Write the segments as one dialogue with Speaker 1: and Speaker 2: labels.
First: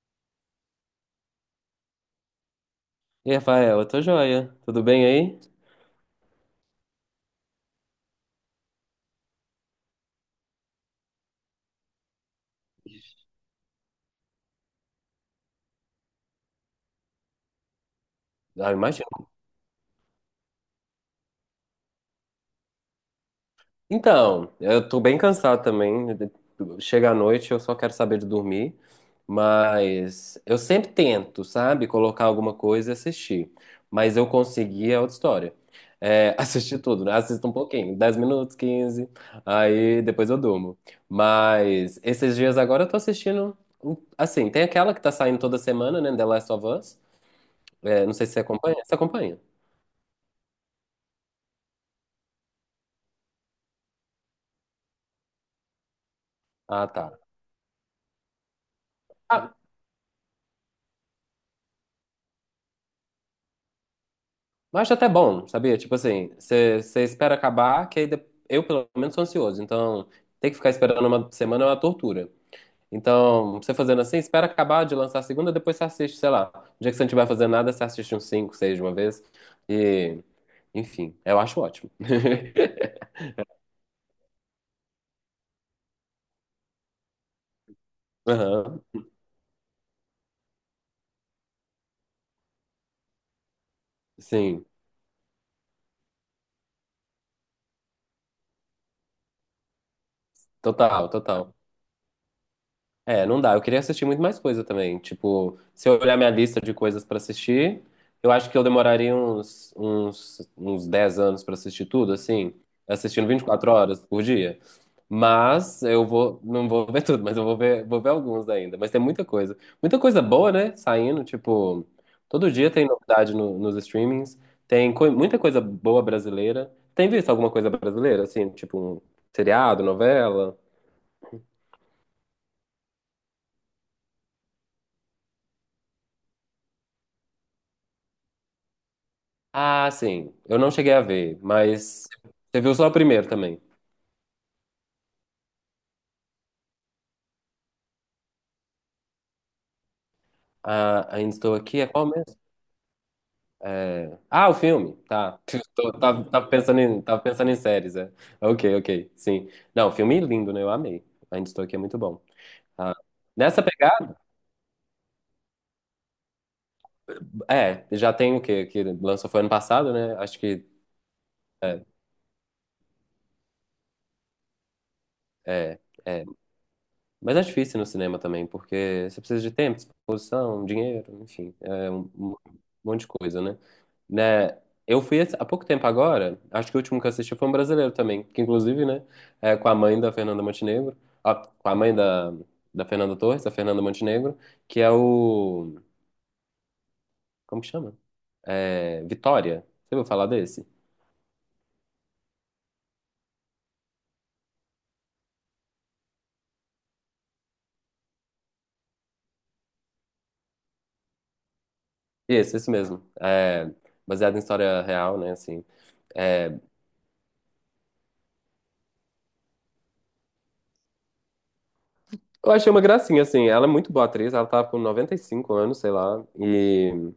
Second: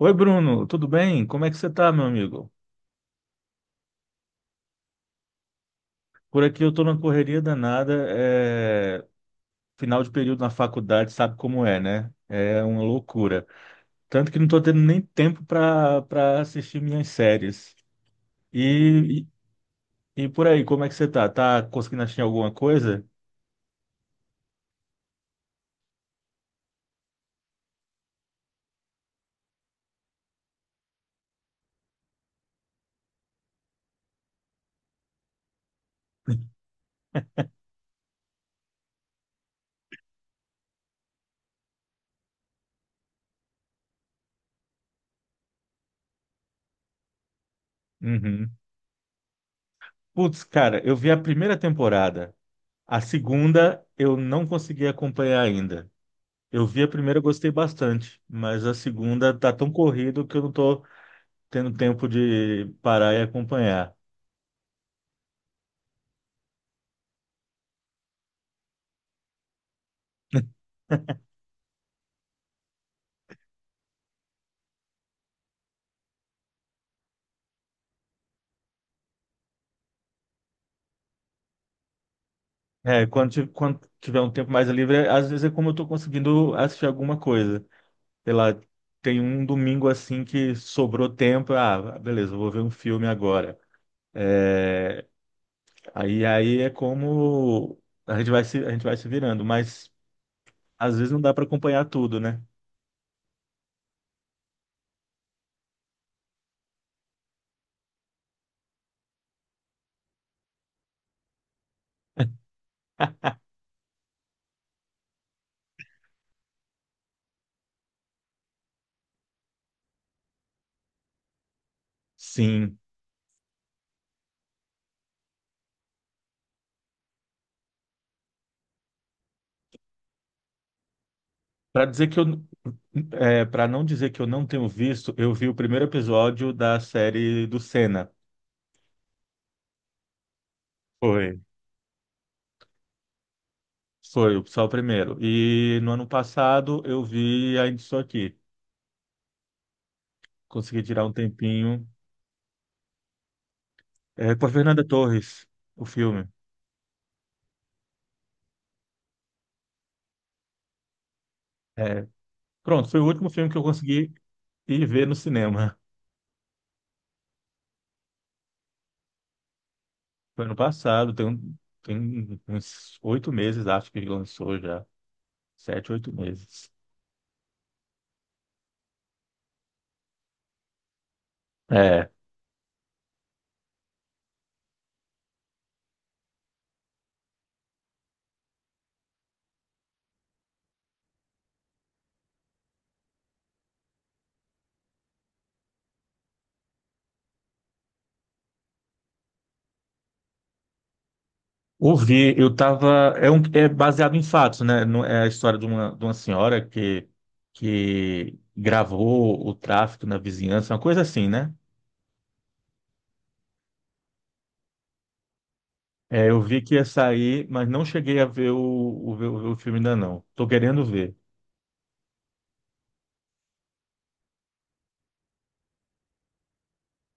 Speaker 1: Oi, Bruno, tudo bem? Como é que você tá, meu amigo?
Speaker 2: E Rafael, eu tô joia. Tudo bem aí?
Speaker 1: Por aqui eu tô na correria danada, final de período na faculdade, sabe como é, né? É uma loucura. Tanto que não tô tendo nem tempo para assistir minhas séries.
Speaker 2: Ah,
Speaker 1: E,
Speaker 2: imagino.
Speaker 1: e por aí, como é que você tá? Tá conseguindo assistir alguma coisa?
Speaker 2: Então, eu tô bem cansado também. Chega à noite, eu só quero saber de dormir. Mas eu sempre tento, sabe? Colocar alguma coisa e assistir. Mas eu consegui, é outra história. É, assistir tudo, né? Assisto um pouquinho, 10 minutos, 15. Aí depois eu durmo. Mas esses dias agora eu tô assistindo. Assim, tem aquela que tá saindo toda semana, né? The Last of Us. É, não sei se você
Speaker 1: Uhum.
Speaker 2: acompanha. Você acompanha?
Speaker 1: Putz, cara, eu vi a primeira temporada. A segunda eu não consegui acompanhar ainda. Eu vi
Speaker 2: Ah,
Speaker 1: a
Speaker 2: tá.
Speaker 1: primeira, gostei bastante, mas a segunda tá
Speaker 2: Ah,
Speaker 1: tão corrido que eu não tô tendo tempo de parar e acompanhar.
Speaker 2: Mas acho até bom, sabia? Tipo assim, você espera acabar, que aí eu, pelo menos, sou ansioso. Então, ter que ficar esperando uma semana é uma tortura. Então, você fazendo assim, espera acabar de lançar a segunda, depois você assiste, sei lá. No dia que você não estiver fazendo nada, você assiste uns 5, 6 de uma vez. E, enfim, eu acho ótimo.
Speaker 1: É, quando tiver um tempo mais livre, às vezes é como eu tô conseguindo assistir alguma coisa. Sei lá,
Speaker 2: Aham,
Speaker 1: tem um domingo assim que sobrou tempo, ah, beleza, eu vou ver um filme agora.
Speaker 2: sim,
Speaker 1: É, aí é como a gente vai se virando, mas às
Speaker 2: total,
Speaker 1: vezes não dá para
Speaker 2: total.
Speaker 1: acompanhar tudo, né?
Speaker 2: É, não dá. Eu queria assistir muito mais coisa também. Tipo, se eu olhar minha lista de coisas pra assistir, eu acho que eu demoraria uns 10 anos pra assistir tudo, assim, assistindo 24 horas por dia. Mas não vou ver tudo, mas eu vou ver, alguns ainda. Mas tem muita coisa. Muita coisa boa, né? Saindo, tipo, todo dia
Speaker 1: Sim.
Speaker 2: tem novidade nos streamings. Tem muita coisa boa brasileira. Tem visto alguma coisa brasileira, assim, tipo, um seriado, novela?
Speaker 1: Para dizer que eu, Para não dizer que eu não tenho visto, eu vi o primeiro episódio da série do Senna.
Speaker 2: Ah, sim. Eu não cheguei a ver,
Speaker 1: Foi.
Speaker 2: mas você viu só o primeiro também.
Speaker 1: Foi só o primeiro. E no ano passado eu vi Ainda Estou Aqui. Consegui tirar
Speaker 2: Ah,
Speaker 1: um
Speaker 2: ainda estou aqui. É
Speaker 1: tempinho.
Speaker 2: qual mesmo? É.
Speaker 1: É, com
Speaker 2: Ah,
Speaker 1: a
Speaker 2: o
Speaker 1: Fernanda
Speaker 2: filme. Tá.
Speaker 1: Torres, o
Speaker 2: Tô- Tava,
Speaker 1: filme.
Speaker 2: tava pensando em, tava pensando em séries, é. Ok, ok. Sim. Não, filme é lindo, né? Eu amei. Ainda estou aqui, é muito
Speaker 1: É,
Speaker 2: bom.
Speaker 1: pronto,
Speaker 2: Ah,
Speaker 1: foi o último filme que eu
Speaker 2: nessa
Speaker 1: consegui
Speaker 2: pegada,
Speaker 1: ir ver no cinema.
Speaker 2: já tem o quê? Que lançou foi ano passado, né? Acho
Speaker 1: Foi ano
Speaker 2: que
Speaker 1: passado,
Speaker 2: é,
Speaker 1: tem uns oito meses, acho que lançou já.
Speaker 2: é,
Speaker 1: Sete, oito
Speaker 2: é.
Speaker 1: meses.
Speaker 2: Mas é difícil no cinema também, porque você precisa de tempo, disposição, dinheiro, enfim, é um,
Speaker 1: É,
Speaker 2: um monte de coisa, né? Eu fui há pouco tempo agora, acho que o último que eu assisti foi um brasileiro também, que inclusive, né, é com a mãe da Fernanda Montenegro, ó, com a mãe da Fernanda Torres, da Fernanda Montenegro, que é o, como que chama? É, Vitória. Você ouviu falar desse?
Speaker 1: eu tava. É baseado em fatos, né? É a história de uma senhora que gravou o tráfico na vizinhança, uma coisa assim, né?
Speaker 2: Esse mesmo. É, baseado em história real, né, assim.
Speaker 1: É, eu
Speaker 2: É,
Speaker 1: vi que ia sair, mas não cheguei a ver ver o filme ainda não. Tô querendo ver.
Speaker 2: eu achei uma gracinha, assim, ela é muito boa atriz, ela tá com 95 anos, sei lá, e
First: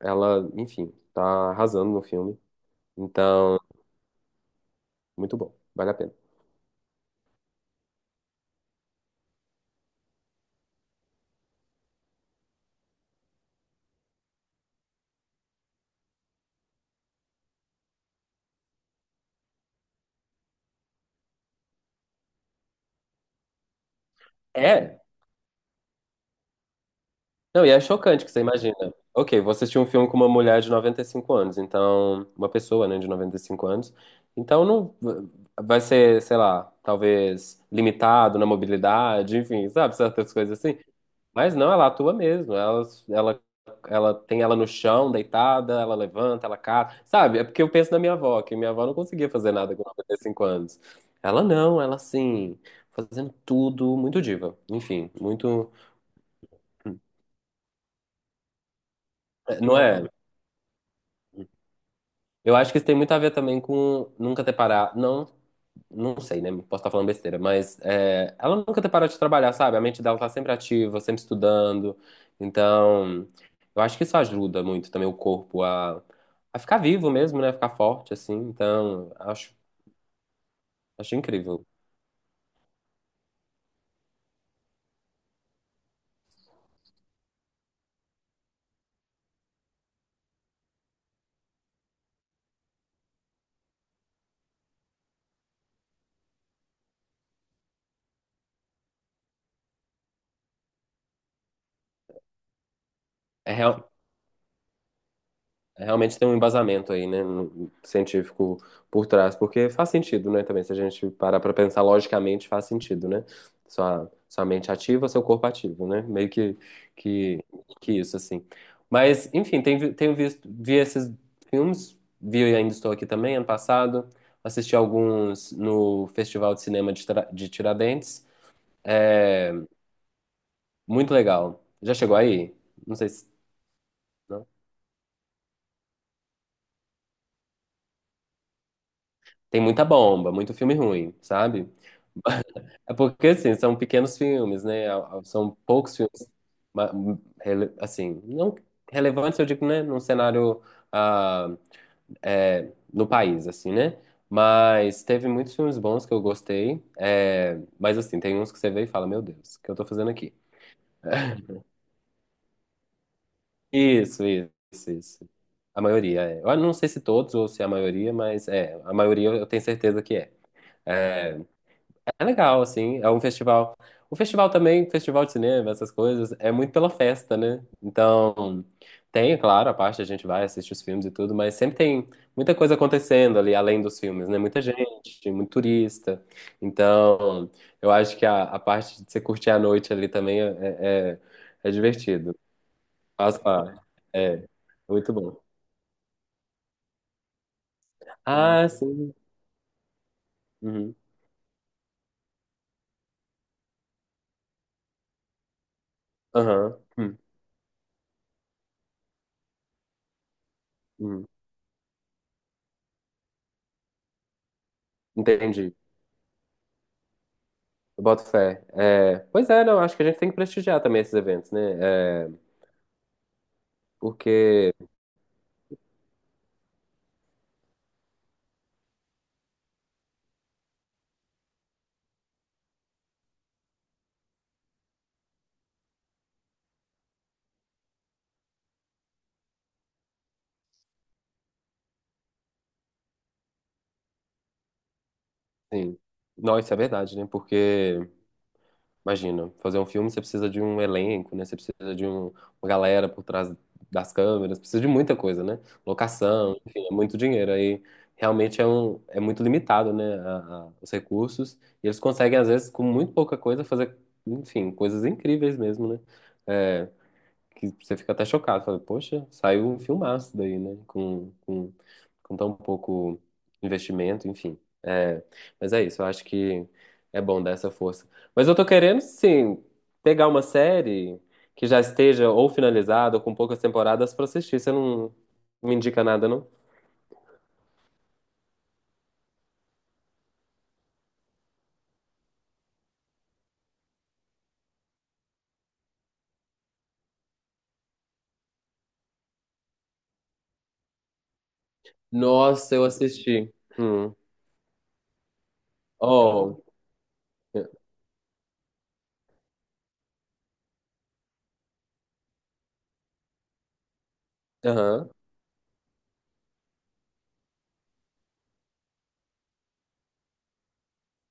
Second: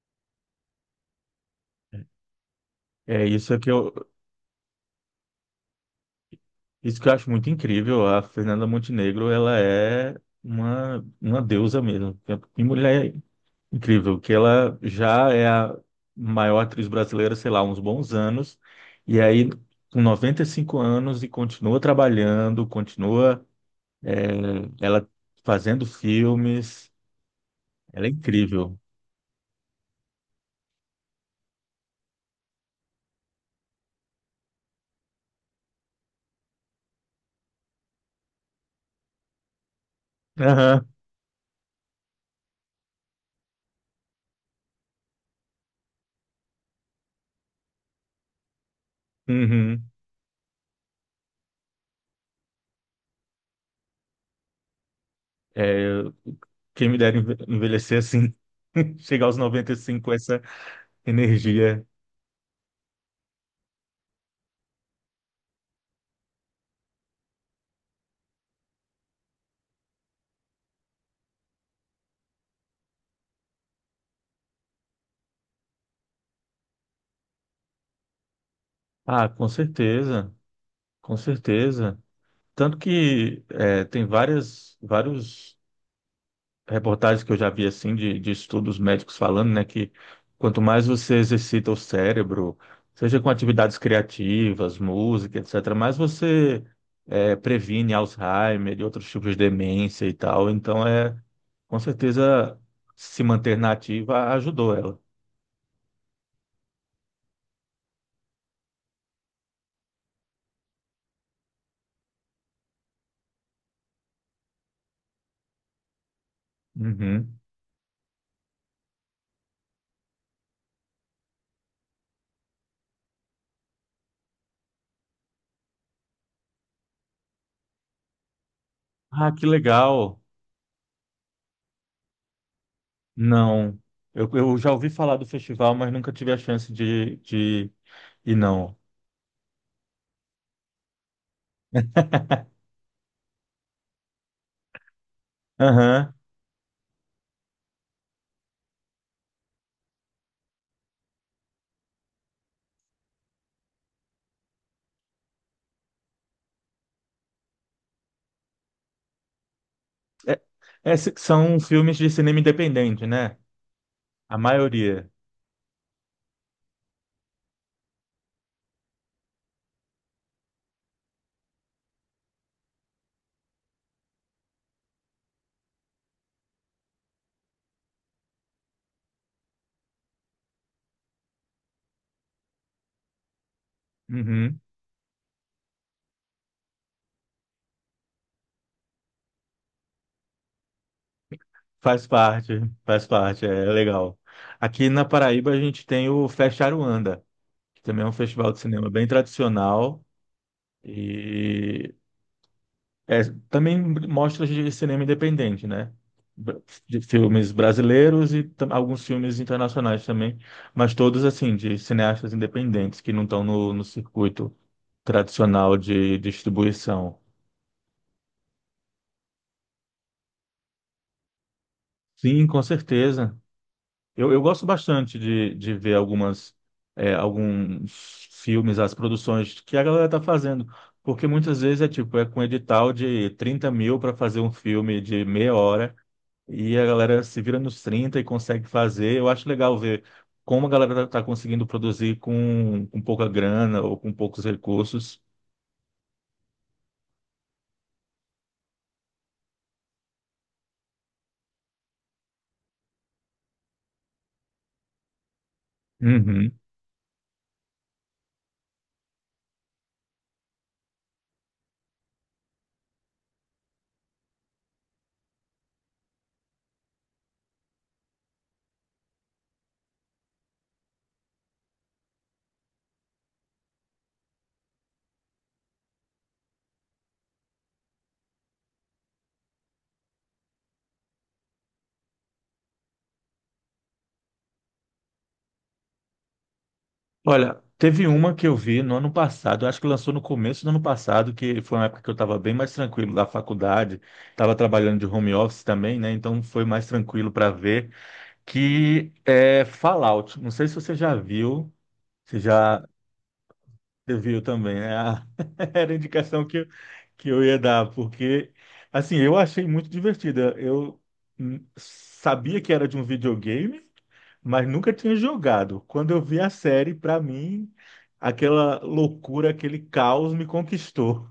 Speaker 2: ela, enfim, tá arrasando no filme.
Speaker 1: É isso é
Speaker 2: Então,
Speaker 1: que eu,
Speaker 2: muito bom, vale a pena.
Speaker 1: isso que eu acho muito incrível. A Fernanda Montenegro, ela é uma deusa mesmo. E mulher incrível, que ela já é a maior atriz brasileira, sei lá, uns bons anos. E aí, com 95 anos, e continua trabalhando, continua, é,
Speaker 2: É,
Speaker 1: ela fazendo filmes.
Speaker 2: não, e é
Speaker 1: Ela é
Speaker 2: chocante que você imagina.
Speaker 1: incrível.
Speaker 2: Ok, você assistiu um filme com uma mulher de 95 anos, então, uma pessoa, né, de 95 anos, então não vai ser, sei lá, talvez limitado na mobilidade, enfim, sabe, certas coisas assim.
Speaker 1: Aham.
Speaker 2: Mas não, ela atua mesmo. Ela, ela tem ela no chão, deitada, ela levanta, ela cata, sabe? É porque eu penso na minha avó, que minha avó não conseguia fazer nada com
Speaker 1: Uhum.
Speaker 2: 95 anos. Ela não, ela assim, fazendo tudo, muito diva. Enfim, muito,
Speaker 1: É, quem me dera enve- envelhecer assim, chegar aos
Speaker 2: não é?
Speaker 1: 95 com essa energia.
Speaker 2: Eu acho que isso tem muito a ver também com nunca ter parado. Não, não sei, né? Posso estar falando besteira, mas ela nunca ter parado de trabalhar, sabe? A mente dela tá sempre ativa, sempre estudando. Então, eu acho que isso ajuda muito também o corpo a ficar vivo mesmo, né? Ficar forte, assim. Então,
Speaker 1: Ah, com
Speaker 2: acho,
Speaker 1: certeza,
Speaker 2: acho
Speaker 1: com
Speaker 2: incrível.
Speaker 1: certeza. Tem várias, vários reportagens que eu já vi assim de estudos médicos falando, né, que quanto mais você exercita o cérebro, seja com atividades criativas, música, etc., mais previne Alzheimer e outros tipos de demência e tal. Então é com certeza se
Speaker 2: É
Speaker 1: manter na
Speaker 2: real-
Speaker 1: ativa ajudou ela.
Speaker 2: Realmente tem um embasamento aí, né, científico por trás, porque faz sentido, né, também, se a gente parar pra pensar logicamente, faz sentido, né? Sua mente ativa, seu corpo ativo, né? Meio
Speaker 1: Uhum.
Speaker 2: que, que isso, assim. Mas, enfim, tenho visto, vi esses filmes, vi e ainda estou aqui também, ano passado, assisti alguns no Festival de Cinema de Tiradentes,
Speaker 1: Ah, que
Speaker 2: é
Speaker 1: legal!
Speaker 2: muito legal. Já chegou aí? Não sei se...
Speaker 1: Não,
Speaker 2: Não.
Speaker 1: eu já ouvi falar do festival, mas nunca tive a chance de ir, não.
Speaker 2: Tem muita bomba, muito filme ruim, sabe? É porque, assim, são pequenos filmes, né? São poucos
Speaker 1: Aham.
Speaker 2: filmes, ma- assim, não relevantes, eu digo, né? Num cenário ah, no país, assim, né? Mas teve muitos filmes bons que eu gostei. É, mas, assim, tem uns que você vê e fala, meu Deus, o que eu tô fazendo aqui?
Speaker 1: É- são filmes de cinema independente, né?
Speaker 2: Isso,
Speaker 1: A
Speaker 2: isso,
Speaker 1: maioria.
Speaker 2: isso. A maioria, é. Eu não sei se todos ou se a maioria, mas é, a maioria eu tenho certeza que é. É, É legal, assim, é um festival. O festival também, festival de cinema, essas coisas, é muito pela festa, né? Então, tem, claro, a parte a gente vai assistir os filmes e tudo, mas sempre tem muita coisa acontecendo ali, além dos filmes, né?
Speaker 1: Uhum.
Speaker 2: Muita gente, muito turista. Então, eu acho que a parte de você curtir a noite ali também é, é é divertido.
Speaker 1: Faz
Speaker 2: Faz
Speaker 1: parte, é
Speaker 2: parte.
Speaker 1: legal.
Speaker 2: É,
Speaker 1: Aqui na
Speaker 2: muito bom.
Speaker 1: Paraíba a gente tem o Fest Aruanda, que também é um festival de
Speaker 2: Ah,
Speaker 1: cinema bem
Speaker 2: sim.
Speaker 1: tradicional
Speaker 2: Uhum.
Speaker 1: e é, também mostras de cinema independente, né? Br-
Speaker 2: Aham.
Speaker 1: De filmes brasileiros e alguns filmes internacionais também, mas todos
Speaker 2: Hum.
Speaker 1: assim, de cineastas independentes que não estão no circuito
Speaker 2: Entendi.
Speaker 1: tradicional de distribuição.
Speaker 2: Eu boto fé. É, pois é, não, acho que a gente tem que prestigiar também esses eventos, né?
Speaker 1: Sim, com certeza. Eu gosto
Speaker 2: Porque,
Speaker 1: bastante de ver algumas, alguns filmes, as produções que a galera tá fazendo, porque muitas vezes é tipo, é com edital de 30.000 para fazer um filme de meia hora e a galera se vira nos 30 e consegue fazer. Eu acho legal ver como a galera tá conseguindo produzir com pouca grana ou com poucos recursos.
Speaker 2: assim, não, isso é verdade, né? Porque, imagina, fazer um filme você precisa de um elenco, né? Você precisa uma galera por trás das câmeras, precisa de muita coisa, né?
Speaker 1: Uhum.
Speaker 2: Locação, enfim, é muito dinheiro. Aí realmente é muito limitado, né? Os recursos. E eles conseguem, às vezes, com muito pouca coisa, fazer, enfim, coisas incríveis mesmo, né? É, que você fica até chocado. Fala, poxa, saiu um filmaço daí, né? Com tão pouco investimento, enfim. É, mas é isso, eu acho que é bom dar essa força. Mas eu tô querendo, sim, pegar uma série que já esteja ou finalizada ou com poucas temporadas pra assistir. Você não me indica nada, não?
Speaker 1: Olha, teve uma que eu vi no ano passado, eu acho que lançou no começo do ano passado, que foi uma época que eu estava bem mais tranquilo da faculdade, estava trabalhando de home office também, né? Então foi mais tranquilo para ver, que é Fallout. Não sei se você já viu, se
Speaker 2: Nossa, eu
Speaker 1: já
Speaker 2: assisti. Hum.
Speaker 1: você viu também, né? Ah, era a indicação
Speaker 2: Oh,
Speaker 1: que eu ia dar, porque, assim, eu achei muito divertida. Eu sabia que era de um videogame, mas nunca
Speaker 2: aham.
Speaker 1: tinha jogado. Quando eu vi a série, para mim, aquela loucura, aquele caos me conquistou.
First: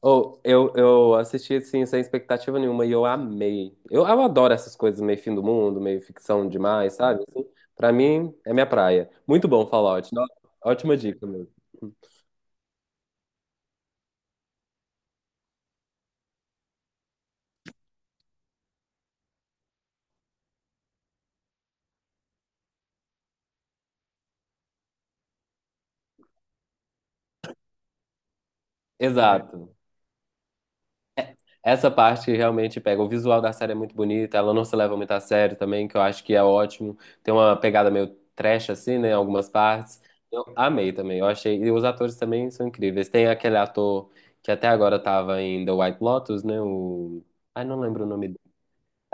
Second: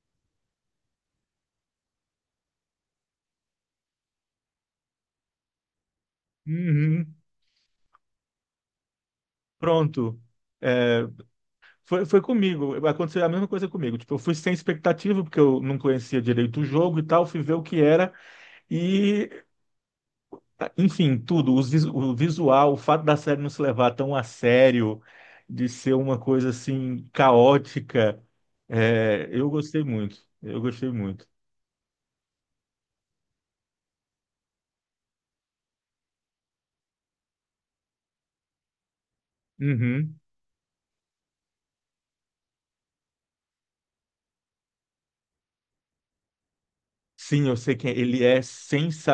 Speaker 2: Eu assisti assim, sem expectativa nenhuma e eu amei. Eu adoro essas coisas meio fim do mundo, meio ficção demais,
Speaker 1: Uhum.
Speaker 2: sabe? Assim, pra mim, é minha praia. Muito bom, Fallout.
Speaker 1: Pronto.
Speaker 2: Ótima
Speaker 1: É,
Speaker 2: dica mesmo.
Speaker 1: foi comigo. Aconteceu a mesma coisa comigo. Tipo, eu fui sem expectativa, porque eu não conhecia direito o jogo e tal, fui ver o que era. E tá, enfim, tudo, o visual, o fato da série não se levar tão a sério, de ser uma coisa assim caótica, é, eu
Speaker 2: Exato.
Speaker 1: gostei muito. Eu gostei muito.
Speaker 2: Essa parte realmente pega. O visual da série é muito bonito, ela não se leva muito a sério também, que eu acho que é ótimo. Tem uma pegada meio trash assim, né, em algumas partes.
Speaker 1: Uhum.
Speaker 2: Eu amei também. Eu achei, e os atores também são incríveis. Tem aquele ator que até agora tava em The White Lotus, né, o
Speaker 1: Sim, eu
Speaker 2: ai,
Speaker 1: sei
Speaker 2: não
Speaker 1: que
Speaker 2: lembro o
Speaker 1: ele
Speaker 2: nome.
Speaker 1: é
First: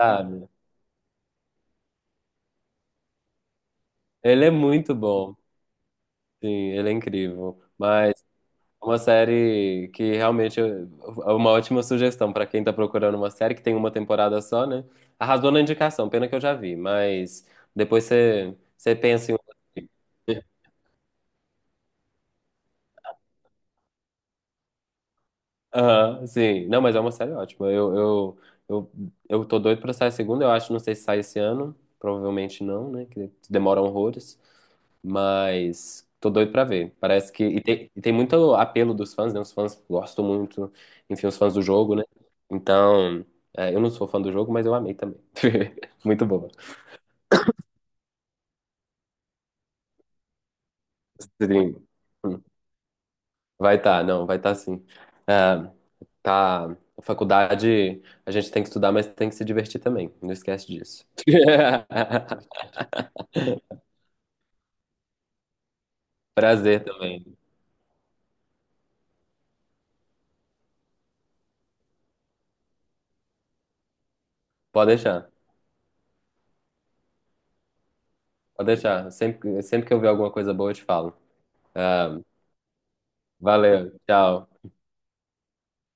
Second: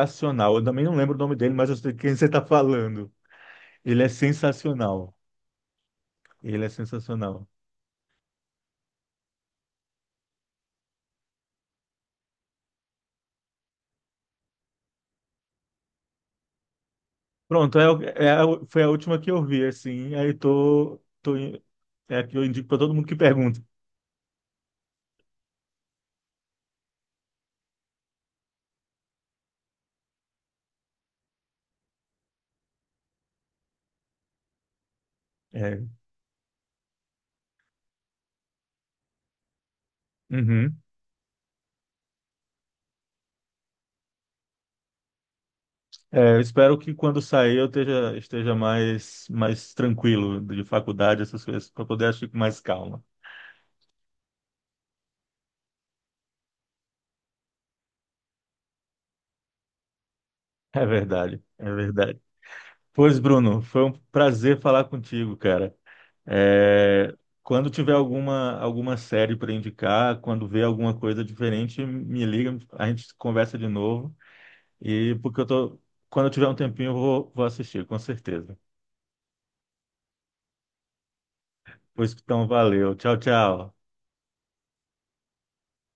Speaker 2: Sabe?
Speaker 1: Eu também não lembro o nome dele, mas eu sei quem você está falando. Ele é
Speaker 2: Ele é muito
Speaker 1: sensacional.
Speaker 2: bom, sim,
Speaker 1: Ele é
Speaker 2: ele é
Speaker 1: sensacional.
Speaker 2: incrível. Mas é uma série que realmente é uma ótima sugestão para quem tá procurando uma série que tem uma temporada só, né? Arrasou na indicação, pena que eu já vi, mas
Speaker 1: Pronto, é, o-
Speaker 2: depois
Speaker 1: é
Speaker 2: você,
Speaker 1: a- foi a
Speaker 2: você
Speaker 1: última que
Speaker 2: pensa em
Speaker 1: eu
Speaker 2: outra.
Speaker 1: vi, assim. Aí tô, tô, in- é a que eu indico para todo mundo que pergunta.
Speaker 2: Aham, sim. Não, mas é uma série ótima. Eu, eu tô doido pra sair a segunda, eu acho. Não sei se sai esse ano. Provavelmente não, né? Que demora horrores.
Speaker 1: É.
Speaker 2: Mas tô doido pra ver. Parece que. E tem muito apelo dos fãs, né? Os fãs gostam muito.
Speaker 1: Uhum.
Speaker 2: Enfim, os fãs do jogo, né? Então. Eu não sou fã do jogo, mas eu amei também. Muito
Speaker 1: É, eu
Speaker 2: boa.
Speaker 1: espero que quando sair eu esteja, esteja mais, mais tranquilo de faculdade, essas coisas, para
Speaker 2: Stream.
Speaker 1: poder agir com mais calma.
Speaker 2: Vai tá, não, vai tá sim. Ah, tá, a faculdade a gente tem que estudar, mas tem que se divertir também. Não esquece
Speaker 1: É
Speaker 2: disso.
Speaker 1: verdade, é verdade. Pois, Bruno, foi um prazer falar contigo, cara.
Speaker 2: Prazer
Speaker 1: É,
Speaker 2: também.
Speaker 1: quando tiver alguma, alguma série para indicar, quando ver alguma coisa diferente, me liga, a gente conversa de novo.
Speaker 2: Pode deixar,
Speaker 1: Porque eu tô, quando eu tiver um tempinho, eu vou assistir, com certeza.
Speaker 2: pode deixar. Sempre que eu ver alguma coisa boa, eu te falo.
Speaker 1: Pois
Speaker 2: Ah,
Speaker 1: então, valeu. Tchau, tchau.
Speaker 2: valeu, tchau.